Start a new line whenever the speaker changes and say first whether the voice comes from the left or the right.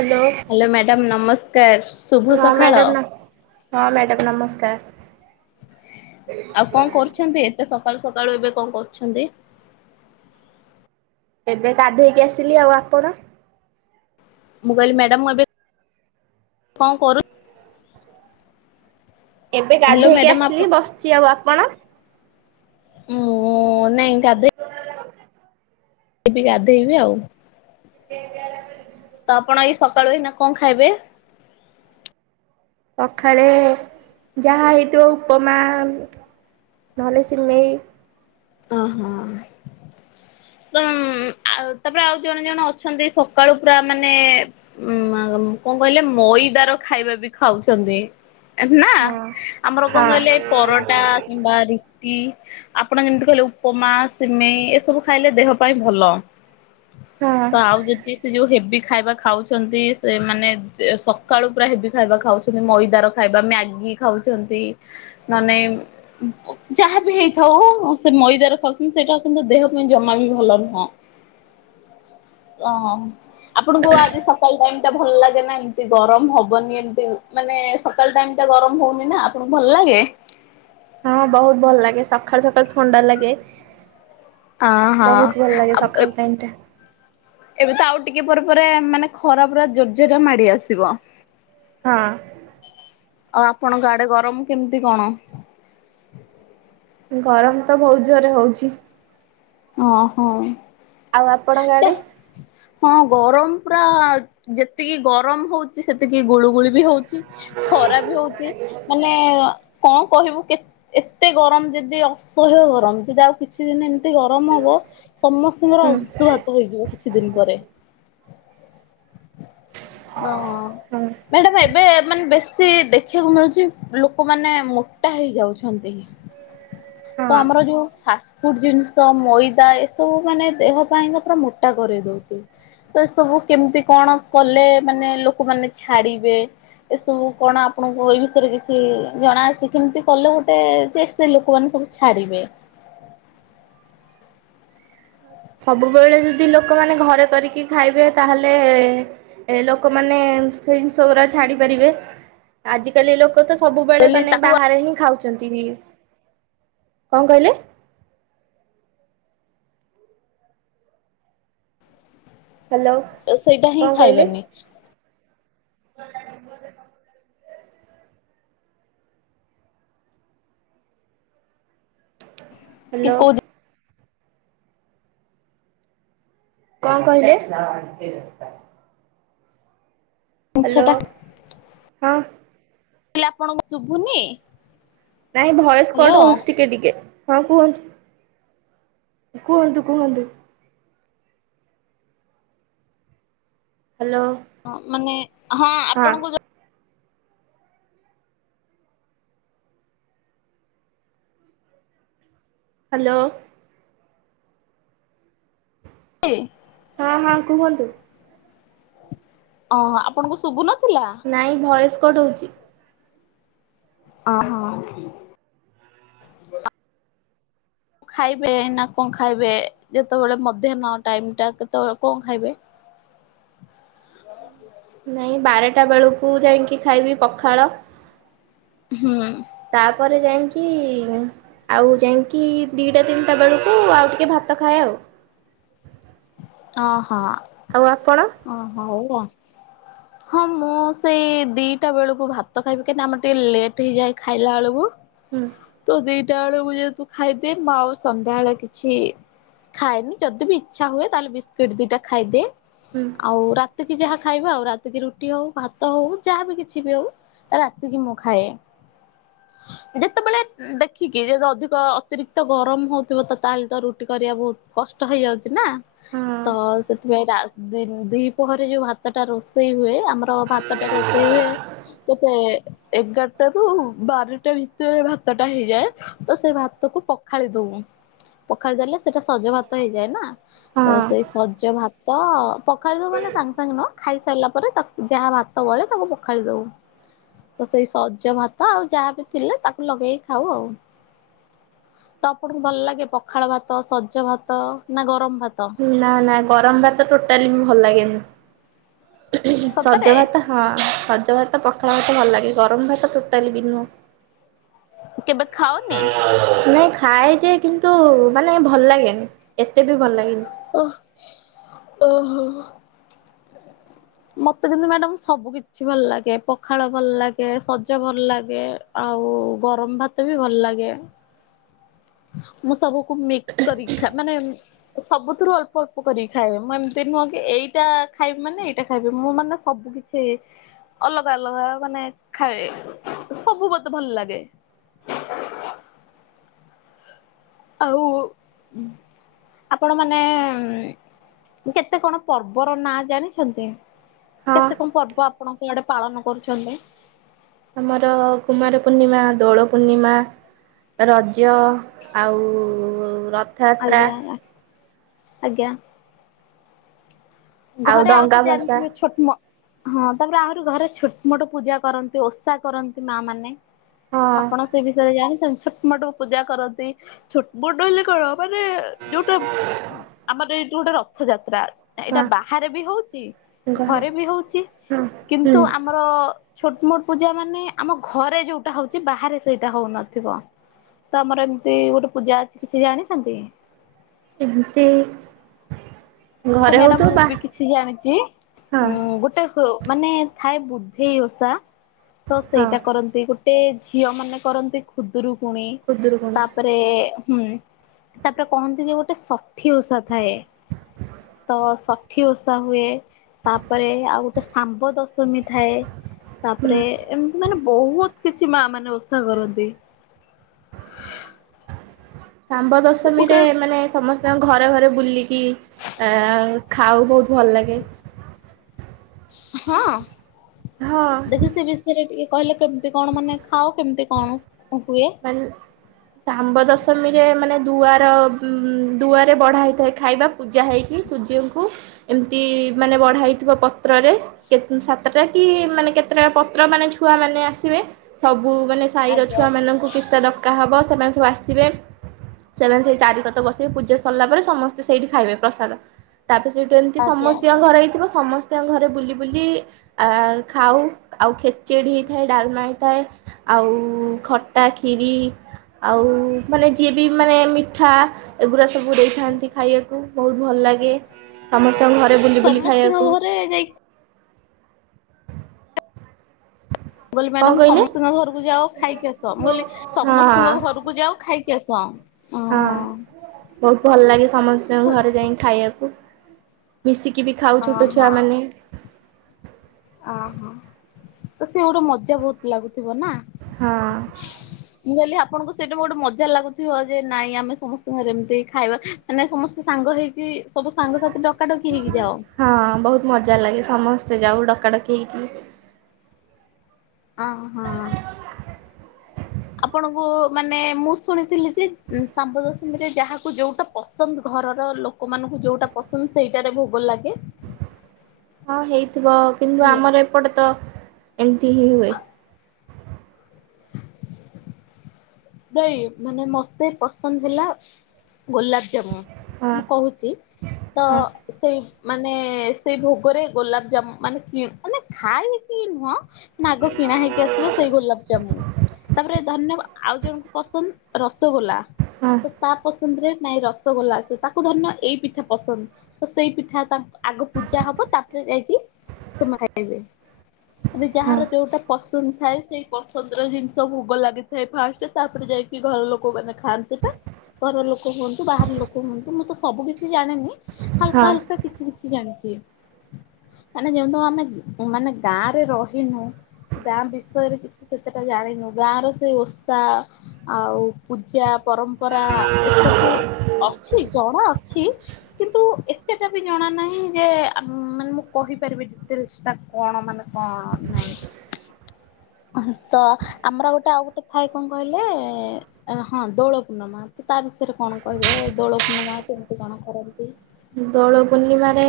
right: Hello.
left: Hello madam ନମସ୍କାର। ଶୁଭ
right: ହଁ
left: ସକାଳ।
right: ମ୍ୟାଡ଼ାମ୍ ନ ହଁ ମ୍ୟାଡ଼ାମ ନମସ୍କାର।
left: ଆଉ କଣ କରୁଛନ୍ତି ଏତେ ସକାଳୁ ସକାଳୁ ଏବେ କଣ କରୁଛନ୍ତି?
right: ଏବେ ଗାଧୋଇକି ଆସିଲି ଆଉ ଆପଣ?
left: ମୁଁ କହିଲି ମ୍ୟାଡ଼ାମ ମୁଁ ଏବେ କଣ କରୁ
right: ଏବେ
left: ହ୍ୟାଲୋ
right: ଗାଧୋଇକି
left: ମ୍ୟାଡାମ ଆପଣ
right: ଆସିଲି ବସିଛି ଆଉ ଆପଣ?
left: ମୁଁ ନାଇଁ ଗାଧେ
right: [unintelligible]
left: ଏବେ ଗାଧୋଇବି ଆଉ।
right: ସେ
left: ତ ଆପଣ ଏଇ ସକାଳୁ ଏଇ ନା କଣ ଖାଇବେ?
right: ସକାଳେ ଯାହା ହେଇଥିବ ଉପମା ନହେଲେ ସିମେଇ
left: ଅ ହଁ! ତ ଆଉ ତାପରେ ଆଉ ଜଣେ ଜଣେ ଅଛନ୍ତି ସକାଳୁ ପୁରା ମାନେ ଉଁ କଣ କହିଲେ ମଇଦାର ଖାଇବା ବି ଖାଉଛନ୍ତି। ଏ ନା
right: ହଁ
left: ଆମର କଣ କହିଲେ?
right: ହଁ
left: ପରଟା କିମ୍ବା ରିଟି ଆପଣ ଯେମିତି କହିଲେ ଉପମା ସିମେଇ ଏସବୁ ଖାଇଲେ ଦେହ ପାଇଁ ଭଲ
right: ହଁ।
left: ତ ଆଉ ଯଦି ସେ ଯୋଉ ହେଭି ଖାଇବା ଖାଉଛନ୍ତି ସେ ମାନେ ସକାଳୁ ପୁରା ହେଭି ଖାଇବା ଖାଉଛନ୍ତି। ମଇଦାର ଖାଇବା ମ୍ୟାଗି ଖାଉଛନ୍ତି। ନ ନାଇଁ ଉ ଯାହାବି ହେଇଥାଉ ସେ ମଇଦାର ଖାଉଛନ୍ତି ସେଇଟା କିନ୍ତ ଦେହ ପାଇଁ ଜମା ବି ଭଲ ନୁହଁ। ଓହୋ! ଆପଣଙ୍କୁ ଆଜି ସକାଳ ଟାଇମ ଟା ଭଲ ଲାଗେ ନା ଏମିତି ଗରମ ହବନି ଏମତି ମାନେ ସକାଳ ଟାଇମ ଟା ଗରମ ହଉନି ନା ଆପଣଙ୍କୁ ଭଲ ଲାଗେ?
right: ହଁ ବହୁତ ଭଲ ଲାଗେ ସକାଳୁ ସକାଳୁ ଥଣ୍ଡା ଲାଗେ।
left: ହଁ ହଁ
right: ବହୁତ ଭଲ ଲାଗେ
left: ଆଉ
right: ସକାଳ ଟାଇମ ଟା।
left: ଏବେ ତ ଆଉ ଟିକେ ପରେ ପରେ ମାନେ ଖରାପୁର ଜର୍ଜର ମାଡି ଆସିବ।
right: ହଁ।
left: ଆଉ ଆପଣଙ୍କ ଆଡେ ଗରମ କେମିତି କଣ?
right: ଗରମ ତ ବହୁତ ଜୋରରେ ହଉଛି।
left: ଓ ହଉ।
right: ଆଉ ଆପଣଙ୍କ ଆଡେ?
left: ହଁ ଗରମ ପୁରା ଯେତିକି ଗରମ ହଉଛି ସେତିକି ଗୁଳୁ ଗୁଳି ବି ହଉଛି ଖରା ବି ହଉଛି ମାନେ କ କହିବୁ କେ ଏତେ ଗରମ ଯଦି ଅସହ୍ୟ ଗରମ ଯଦି ଆଉ କିଛି ଦିନ ଏମିତି ଗର ଗରମ ହବ ସମସ୍ତଙ୍କର
right: ହୁଁ
left: ଅସୁଘାତ ଘାତ୍ ହେଇଯିବ କିଛି ଦିନ ପରେ। [unintelligible]
right: ହଁ
left: ମ୍ୟାଡ଼ାାମ ଏବେ ମାନେ ବେଶୀ ଦେଖିବାକୁ ମିଳୁଛି ଲୋକମାନେ ମୋଟା ହେଇଯାଉଛନ୍ତି। ତ
right: ହଁ।
left: ଆମର ଯୋଉ ଫାଷ୍ଟଫୁଡ ଜିନିଷ ମଇଦା ଏସ ସବୁ ମାନେ ଦେହପାଇଁ କା ପୁରା ମୋଟା କରେଇ ଦେଉଛି। ତ ଏ ସବୁ କେମିତି କଣ କଲେ ମାନେ ଲୋକମାନେ ଛାଡିବେ? ଏସବୁ କଣ ଆପଣଙ୍କୁ ଏଇ ବିଷୟରେ କିଛି ଜଣା ଅଛି କେମିତି କଲେ ଗୋଟେ ଯେ ସ୍ ସେ ଲୋକମାନେ ସବୁ ଛାଡ଼ିବେ।
right: ସବୁବେଳେ ଯଦି ଲୋକମାନେ ଘରେ କରିକି ଖାଇବେ ତାହେଲେ ଏ ଲୋକମାନେ ସେଇ ଜିନିଷ ଗୁଡାକ ଛାଡି ପାରିବେ ଆଜିକାଲି ଲୋ ଲୋକ ତ ସବୁବେଳେ
left: ବୋଲି
right: ମାନେ
left: ତାକୁ
right: ବାହାରେ ହିଁ ଖାଉଛନ୍ତି କଣ କହିଲେ? ହ୍ୟାଲୋ।
left: ତ ସେଇଟା ହିଁ ଖାଇବନି।
right: ହ। [unintelligible]
left: କି
right: ହ୍ୟାଲୋ।
left: କୋଉ
right: କ କହିଲେ? ହ୍ୟାଲୋ
left: ସେଇଟା
right: ହଁ
left: କହିଲି ଆପଣଙ୍କୁ ଶୁଭୁନି?
right: ନାଇଁ ଭୟସ କଟ
left: ହ୍ୟାଲୋ
right: ହଉଛି ଟିକେ ଟିକେ ହଁ କୁହନ୍ତୁ? କୁହନ୍ତୁ କୁହନ୍ତୁ? ହ୍ୟାଲୋ।
left: ହଁ ମାନେ ହଁ ଆପଣଙ୍କୁ
right: ହ୍ୟାଲୋ।
left: [unintelligible]
right: ହଁ ହଁ କୁହନ୍ତୁ?
left: ଅ ଆପଣଙ୍କୁ ଶୁଭୁନଥିଲା?
right: ନାଇଁ ଭଏସ୍ କଟ ହଉଛି।
left: ଅ ହଁ। ଖାଇବେ ନା କଣ ଖାଇବେ ଯେତେବେଳେ ମଧ୍ୟାହ୍ନ ଟାଇମ ଟା ସେତେବେଳେ କଣ ଖାଇବେ?
right: ନାଇଁ ବାରଟା ବେଳକୁ ଯାଇକି ଖାଇବି ପଖାଳ।
left: ହୁଁ।
right: ତାପରେ ଯାଇକି ଆଉ ଯାଇକି ଦିଟା ତିନିଟା ବେଳକୁ ଆଉ ଟିକେ ଭାତ ଖାଏ ଆଉ।
left: ଓ ହୋ।
right: ଆଉ ଆପଣ?
left: ଓ ହଉ, ହଉ। ହଁ ମୁଁ ସେଇ ଦିଟା ବେଳକୁ ଭାତ ଖାଇବି, କାହିଁକି ନା ଆମର ଟିକେ ଲେଟ୍ ହେଇଯାଏ ଖାଇଲା ବେଳକୁ।
right: ହୁଁ।
left: ତ ଦିଟା ବେଳକୁ ଜେହେତୁ ଖାଇଦିଏ। ଆଉ ସନ୍ଧ୍ୟା ବେଳେ କିଛି ଖାଏନି ଯଦି ବି ଇଚ୍ଛା ହୁଏ ତାହେଲେ ବିସ୍କୁଟ ଦିଟା ଖାଇଦିଏ।
right: ହୁଁ।
left: ଆଉ ରାତିକି ଯାହା ଖାଇବା ଆଉ, ରାତିକି ରୁଟି ହଉ, ଭାତ ହଉ ଯାହାବି କିଛି ବି ହଉ ହେଲା ରାତି କି ମୁଁ ଖାଏ। ଯେତେବେଳେ ଦେଖିକି ଯଦି ଅଧିକ ଅତିରିକ୍ତ ଗରମ ହଉଥିବ ତ ତାହେଲେ ତ ରୁଟି କରିବା ବହୁତ କଷ୍ଟ ହେଇଯାଉଛି। ନାଁ,
right: ହଁ
left: ତ ସେଥିପାଇଁ ରା ଦି ପହରେ ଯୋଉ ଭାତ ଟା ରୋଷେଇ ହୁଏ ଆମର ଭାତ ଟା ରୋଷେଇ ହୁଏ। କେତେ ଏଗାରଟା ରୁ ବାରଟା ଭିତରେ ଭାତ ଟା ହେଇଯାଏ। ତ ସେ ଭାତକୁ ପଖାଳି ଦଉ। ପଖାଳି ଦେଲେ ସେଇଟା ସଜ ଭାତ ହେଇଯାଏ ନାଁ, ତ
right: ହଁ
left: ସେଇ ସଜ ଭାତ, ପଖାଳ ମାନେ ସାଙ୍ଗେ ସାଙ୍ଗେ ନହଁ ଖାଇସାରିଲା ପରେ ଯାହା, ଯାହା ଭାତ ବଳେ ତାକୁ ପଖାଳି ଦଉ। ତ ସେଇ ସଜ ଭାତ ଆଉ ଯାହାବି ଥିଲେ, ତାକୁ ଲଗେଇ ଖାଉ ଆଉ। ତ ଆପଣଙ୍କୁ ଭଲ ଲାଗେ ପଖାଳ ଭାତ, ସଜ ଭାତ ନା ଗରମ ଭାତ?
right: ନାଁ, ନାଁ ଗରମ ଭାତ ଟୋଟାଲି ବି ଭଲ ଲାଗେନି। ହୁଁ
left: ସତରେ
right: ସଜ ଭାତ ହଁ ସଜ ଭାତ, ପଖାଳ ଭାତ ଭଲ ଲାଗେ ଗରମ ଭାତ ଟୋଟାଲି ବି ନୁହଁ।
left: କେବେ ଖାଅନି?
right: ନାଇଁ ଖାଏ ଯେ, କିନ୍ତୁ ମାନେ ଭଲ ଲାଗେନି। ଏତେ ବି ଭଲ ଲାଗେନି।
left: ଓହ୍, ଓହୋ। ମତେ କିନ୍ତୁ ମ୍ୟାଡ଼ାମ ସବୁ କିଛି ଭଲ ଲାଗେ। ପଖାଳ ଭଲ ଲାଗେ, ସଜ ଭଲ ଲାଗେ। ଆଉ ଗରମ୍ ଭାତ ବି ଭଲ ଲାଗେ। ମୁଁ ସବୁକୁ ମିକ୍ସ କରି ଖା ମାନେ ମୁଁ ସବୁଥୁରୁ ଅଳ୍ପ ଅଳ୍ପ କରିକି ଖାଏ। ମୁଁ ଏମିତି ନୁହଁ କି ଏଇଟା ଖାଇବି ମାନେ ଏଇଟା ଖାଇବି ମୁଁ ମାନେ ସବୁ କିଛି ତେ ଅଲଗା ଅଲଗା ମାନେ ଖାଏ। ସବୁ ମତେ ଭଲ୍ ଲାଗେ। ଆଉ ଆପଣ ମାନେ ମୁଁ କେତେ କଣ ପର୍ବ ର ନାଁ ଜାଣିଛନ୍ତି?
right: ହଁ
left: କେତେ କଣ ପର୍ବ ଆପଣଙ୍କ ଆଡ଼େ ପାଳନ କରୁଛନ୍ତି?
right: ଆମର କୁମାରପୂର୍ଣ୍ଣିମା, ଦୋଳ ପୂର୍ଣ୍ଣିମା, ରଜ, ଆଉ ରଥ
left: ଆଜ୍ଞା, [unintelligible] ଆଜ୍ଞା। ଘରେ ଆଉ
right: ଡଙ୍ଗା
left: ତ
right: ଭସା
left: ଜାଣିଥିବେ ଛୋଟ୍ ମଁ ହଁ ତାପରେ ଆହୁରି ଘରେ ଛୋଟ ମୋଟ ପୂଜା କରନ୍ତି ଓଷା କରନ୍ତି ମାଁ ମାନେ।
right: ହଁ।
left: ଆପଣ ସେ ବିଷୟରେ ଜାଣିଛନ୍ତି। ଛୋଟ ମୋଟ ପୂଜା କରନ୍ତି, ଛୋଟ ମୋଟ ହେଲେ କଣ ମାନେ ଯୋଉଟା ଆମର ଏଇ ଯୋଉଟା ଟା ରଥ ଯାତ୍ରା ଏଇଟା
right: ହଁ
left: ବା ହାରେ ବି ହଉଛି।
right: ଘ
left: ଘରେ ବି ହଉଛି।
right: ହଁ ହୁଁ
left: କିନ୍ତୁ ଆମ ଆମର ଛୋଟ୍ ମୋଟ୍ ପୂଜା ମାନେ ଆମ ଘରେ ଯୋଉଟା ହଉଛି ବାହାରେ ସେଇଟା ହଉନଥିବ। ତମର ଏମିତି ଗୋଟେ ପୂଜା ଅଛି କିଛି ଜାଣିଛନ୍ତି?
right: ଏମିତି
left: ତ
right: ଘରେ
left: ମ୍ୟାଡ଼ାମ
right: ହଉଥିବ
left: ମୁଁ
right: ବା
left: ବି କିଛି ଜାଣିଚି।
right: ହଁ
left: ଉଁ ଗୋଟାଏ ହୋ ମାନେ ଥାଏ ବୁଦ୍ଧେଇ ଓଷା ତ
right: ହଁ
left: ସେଇଟା କରନ୍ତି ଗୋଟେ ଝିଅ ମାନେ କରନ୍ତି। ଖୁଦୁରୁକୁଣୀ ତାପ।
right: ଖୁଦୁରୁକୁଣୀ
left: ତାପରେ ହୁଁ ତାପରେ କହନ୍ତି ଯେ ଗୋଟେ ଷଠି ଓଷା ଥାଏ। ତ ଷଠି ଓଷା ହୁଏ ତାପରେ ଆଉ ଗୋଟେ ଶାମ୍ବ ଦଶମୀ ଥାଏ।
right: ହୁଁ
left: ତାପରେ ଏମିତି ମାନେ ବହୁତ କିଛି ମା ମାନେ ଓଷା କରନ୍ତି।
right: ଶାମ୍ବ ଦଶମୀରେ
left: ଗୋଟେ
right: ମାନେ। ସମସ୍ତଙ୍କ ଘରେ ଘରେ ବୁଲିକି ଆ ଖାଉ ବହୁତ ଭଲ ଲାଗେ।
left: ହଁ
right: ହଁ
left: ବେସି ସେ ବି। ଏଥିରେ ଟିକେ କହିଲେ କେମିତି କ'ଣ ମାନେ ଖାଅ କେମିତି କ'ଣ ହୁଏ।
right: ମାନେ। ଶାମ୍ବ ଦଶମୀରେ ମାନେ ଦୁଆର ଦୁଆରେ ବଢ଼ା ହେଇଥାଏ ଖାଇବା। ପୂଜା ହେଇକି ସୂର୍ଯ୍ୟଙ୍କୁ ଏମିତି ମାନେ ବଢ଼ା ହେଇଥିବ ପତ୍ରରେ। କେତନ୍ ସାତଟା କି ମାନେ କେତେଟା ପତ୍ର ମାନେ ଛୁଆ ମାନେ ଆସିବେ ସବୁ ମାନେ ସାହିର
left: ଆଜ୍ଞା ଆଜ୍ଞା
right: ଛୁଆମାନଙ୍କୁ କିଛିଟା ଡକା ହବ ସେମାନେ ସବୁ ଆସିବେ। ସେମାନେ ସେଇ ସାରି କଥ ବସିବେ ପୂଜା ସରିଲା ପରେ ସମସ୍ତେ ସେଇଠି ଖାଇବେ ପ୍ରସାଦ। ତାପେ ସେ ଏଠୁ ଏମିତି
left: ଆଜ୍ଞା
right: ସମସ୍ତିଙ୍କ
left: ଆଜ୍ଞା।
right: ଘରେ ହେଇ ଥିବ ସମସ୍ତ। ସମସ୍ତିଙ୍କ ଘରେ ବୁଲି ବୁଲି ଆ ଖାଉ ଆଉ ଖେଚେଡ଼ି ହେଇଥାଏ ଡ଼ାଲମା ହେଇଥାଏ। ଆଉ ଖଟା ଖିରି ଆଉ ମାନେ ଯିଏ ବି ମାନେ ମିଠା। ଏଗୁରା ସବୁ ଦେଇଥାନ୍ତି ଖାଇବା କୁ ବହୁତ ଭଲ ଲାଗେ। ସମସ୍ତିଙ୍କ ଘରେ ବୁଲି ବୁଲି
left: ସମସ୍ତଙ୍କ
right: ଖାଇବାକୁ।
left: ଘରେ ଯାଇ ମୁଁ ମୁଁ ଗଲି
right: କଣ
left: ମ୍ୟାଡ଼ମ୍
right: କହିଲେ
left: ସମସ୍ତିଙ୍କ ଘରକୁ ଯାଅ ଖାଇକି ଆସ ମୁଁ ଗଲି।
right: ହଁ
left: ସମସ୍ତୁଙ୍କ ଘରକୁ ଯାଅ ଖାଇକି ଆସ।
right: ହଁ
left: ଓହୋ
right: ବହୁତ ଭଲ ଲାଗେ ସମସ୍ତିଙ୍କ ଘରେ ଯାଇ ଖାଇବା କୁ। ମିଶିକି ବି ଖାଉ ଛୋଟ
left: ଓହୋ
right: ଛୁଆମାନେ।
left: ଅହ ତ ସେ ଗୋଟେ ମଜା ବହୁତ ଲାଗୁଥିବ ନା।
right: ହଁ।
left: ମୁଁ କହିଲି ଆପଣଙ୍କୁ ସେଇଟା ଗୋଟେ ମଜା ଲାଗୁଥିବ ଯେ ନାଇଁ ଆମେ ସମସ୍ତିଙ୍କ ଘରେ ଏମିତି ଖାଇବା। ମାନେ ସମସ୍ତେ ସାଙ୍ଗ ହେଇକି ସବୁ ସାଙ୍ଗସାଥି ଡକା ଡକି ହେଇକି ଯାଅ।
right: ହଁ ବହୁତ ମଜା ଲାଗେ ସମସ୍ତେ ଯାଉ ଡକାଡକିହେଇକି।
left: ଅ ହଁ। ଆପଣଙ୍କୁ ମାନେ ମୁଁ ଶୁଣିଥିଲି ଯେ ଶାମ୍ବ ଦଶମୀରେ ଯାହାକୁ ଯୋଉଟା ପସନ୍ଦ ଘରର ଲୋକ। ଲୋକମାନଙ୍କୁ ଯୋଉଟା ପସନ୍ଦ ସେଇଟାରେ ଭୋଗ ଲାଗେ।
right: ହଁ ହେଇଥିବ କିନ୍ତୁ
left: ହେଲା।
right: ଆମର ଏପଟେ ତ ଏମିତି ହିଁ ହୁଏ।
left: ନାଇ ମାନେ ମତେ ପସନ୍ଦ ହେଲା ଗୋଲାପଜାମୁ।
right: ହଁ
left: ମୁଁ କହୁଛି ତ
right: ହଁ
left: ସେଇ। ମାନେ ସେଇ ଭୋଗରେ ଗୋଲାପଜାମୁ ମାନେ କି ମାନେ ଖାଇ କି ନୁହଁ। ନାଗ କିଣା ହେଇକି ଆସିବ ସେଇ ଗୋଲାପଜାମୁ ତାପରେ ଧନ୍ୟବାଦ ଆଉ ଜଣକୁ। ପସନ୍ଦ ରସଗୋଲା
right: ହଁ
left: ତ ତା ପସନ୍ଦ ରେ ନାଇଁ ର। ତ ଗୋଲା ସେ ତାକୁ ଧରିନିଅ ଏଇ ପିଠା ପସନ୍ଦ। ତ ସେଇ ପିଠା ତା ଆଗ ପୂଜା ହବ ତାପରେ ଯାଇକି ସେମା ଖାଇବେ। ଏବେ
right: ହଁ
left: ଯାହାର ଯୋଉଟା ପସନ୍ଦ ଥାଏ ସେଇ ପସନ୍ଦର ଜିନିଷ ଭୋଗ ଲାଗିଥାଏ ଫାଷ୍ଟେ। ତାପରେ ଯାଇକି ଘର ଲୋକମାନେ ଖାଆନ୍ତି ପା। ଘର ଲୋକ ହୁଅନ୍ତୁ ବାହାର ଲୋକ ହୁଅନ୍ତୁ ମୁଁ ତ ସବୁ କିିଛି ଜାଣିନି। ହାଲକା,
right: ହଁ।
left: ହାଲକା କିଛି, କିଛି ଜାଣିଛି। ମାନେ ଯେହେତୁ ଆମେ ମାନେ ଗାଁ ରେ ରହିନୁ। ଗାଁ ବିଷୟରେ କିଛି ସେତେଟା ଜାଣିନୁ ଗାଁର ସେ ଓଷା ଆଉ ପୂଜା ପରମ୍ପରା ଏସବୁ ଅଛି ଜଣା ଅ ଛି କିନ୍ତୁ ଏତେଟା ବି ଜଣା ନାହିଁ ଯେ ଆମ୍ ମାନେ ମୁଁ କହିପାରିବି ଡି ଟିଲ୍ସଟା କଣ ମାନେ କଣ ନାହିଁ। ଉଁ ହୁଁ ତ ଆମର ଗୋଟେ ଆଉ ଗୋଟେ ଥାଏ କଁ କହିଲେ ଆରେ ହଁ ଦୋଳ ପୂର୍ଣ୍ଣମା ତ ତା ବିଷୟରେ କଣ କହିବେ ଦୋଳ ପୂର୍ଣ୍ଣମା କେମିତି କଣ କରନ୍ତି।
right: ଦୋଳ ପୂର୍ଣ୍ଣିମାରେ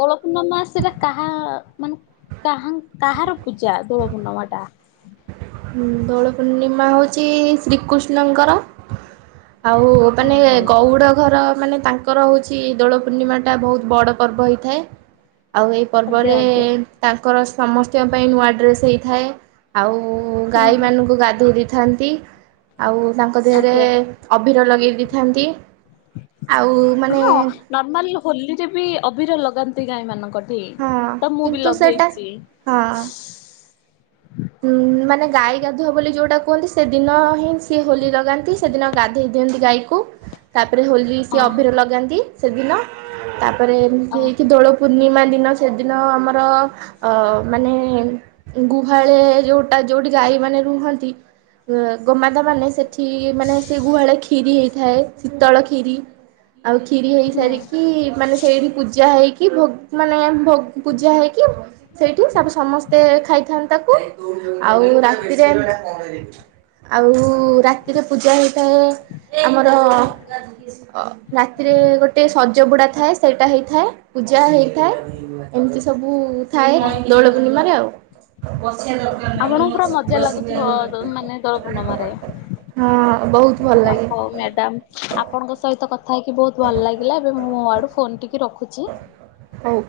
left: ଦୋଳ ପୂର୍ଣ୍ଣମା ସେଇଟା କାହା ମାନେ କାହାଙ୍କ କାହାର ପୂଜା ଦୋଳ ପୂର୍ଣ୍ଣମାଟା?
right: ଉଁ ଦୋଳ ପୂର୍ଣ୍ଣିମା ହଉଚି ଶ୍ରୀକୃଷ୍ଣଙ୍କର ଆଉ ମାନେ
left: ଓହୋ
right: ଗଉଡ ଘର ମାନେ ତାଙ୍କ୍ କର ହଉଛି ଦୋଳ ପୂର୍ଣ୍ଣିମାଟା ଭୋଉତ ବଡ ପର୍ବ ହେଇଥାଏ ଆଉ ଏହି
left: ଆଜ୍ଞା
right: ପର୍ବରେ
left: ଆଜ୍ଞା
right: ତାଙ୍କର ସମସ୍ତିଙ୍କ ପାଇଁ ନୂଆ ଡ୍ରେସ୍ ହେଇଥାଏ ଆଉ ଗାଈମାନୁଙ୍କୁ ଗାଧେଇ ଦେଇ ଥାନ୍ତି। ଆଉ ତାଙ୍କ ଦେହେରେ
left: ଆଜ୍ଞା
right: ଅଭିର ଲଗେଇ ଦେଇଥାନ୍ତି ଆଉ ମାନେ
left: ନର୍ମାଲି ହୋଲିରେ ବି ଅଭିର ଲଗାନ୍ତି ଗାଈମାନଙ୍କ ଠି
right: ହଁ
left: ତ ମୁଁ ବି
right: କିନ୍ତୁ ସେଇଟା
left: ଲଗେଇଚି।
right: ହଁ
left: ହଁ।
right: ମାନେ ଗାଈ ଗାଧୁଆ ବୋଲି ଯୋଉଟା କୁହନ୍ତି ସେଦିନ ହିଁ ସିଏ ହୋଲି ଲଗାନ୍ତି ସେଦିନ ଗାଧେଇ ଦିଅନ୍ତି ଗାଈକୁ। ତାପରେ ହୋଲି ସିଏ
left: ଓହୋ
right: ଅଭିର ଲଗାନ୍ତି ସେଦିନ ତାପରେ ଏମତି ହେଇକି
left: ଓହୋ
right: ଦୋଳ ପୂର୍ଣ୍ଣିମା ଦିନ ସେଦିନ ଆମର ଅ ମାନେ ଉଁ ଗୁ ହାଳେ ଯୋଉଟା ଯୋଉଠି ଗାଈମାନେ ରୁହନ୍ତି ଉଁ ଗୋମାତାମାନେ ସେ ଠି ମାନେ ସେଇ ଗୁହାଳେ କ୍ଷୀରି ହେଇଥାଏ ଶୀତଳ କ୍ଷୀରି। ଆଉ କ୍ଷୀରି ହେଇ
left: ହୁଁ
right: ସାରିକି ମାନେ ସେଇଠି ପୂଜା ହେଇକି ଭୋଗ୍ ମାନେ ଭୋଗ୍ ପୂଜା ହେଇକି ସେଇଠି ତାପରେ ସମସ୍ତେ ଖାଇଥାନ୍ତି ତାକୁ ଆଉ ରାତିରେ ଉଁ ଆଉ ରାତିରେ ପୂଜା ହେଇଥାଏ ଆମର ଅ ରାତିରେ ଗୋଟେ ସଜ ବୁଡା ଥାଏ ସେଇଟା ହେଇଥାଏ ପୂଜା ହେଇଥାଏ। ଏମତି ସବୁ ଥାଏ
left: ଓହୋ
right: ଦୋଳ ପୂର୍ଣ୍ଣିମାରେ ଆଉ।
left: ଆପଣଙ୍କୁ ପୁରା ମଜା ଲାଗୁଥୁବ ଦୋ ମାନେ ଦୋଳ ପୂର୍ଣ୍ଣମାରେ।
right: ହଁ ବହୁତ ଭଲ
left: ଓ
right: ଲାଗେ
left: ହଉ ମ୍ୟାଡାମ୍ ଆପଣଙ୍କ ସହିତ କଥା ହେଇକି ବୋହୁତ ଭଲ ଲାଗିଲା ଏବେ ମୁଁ ମୋ ଆଡୁ ଫୋନଟିକି ରଖୁଚି।
right: ହାଉ।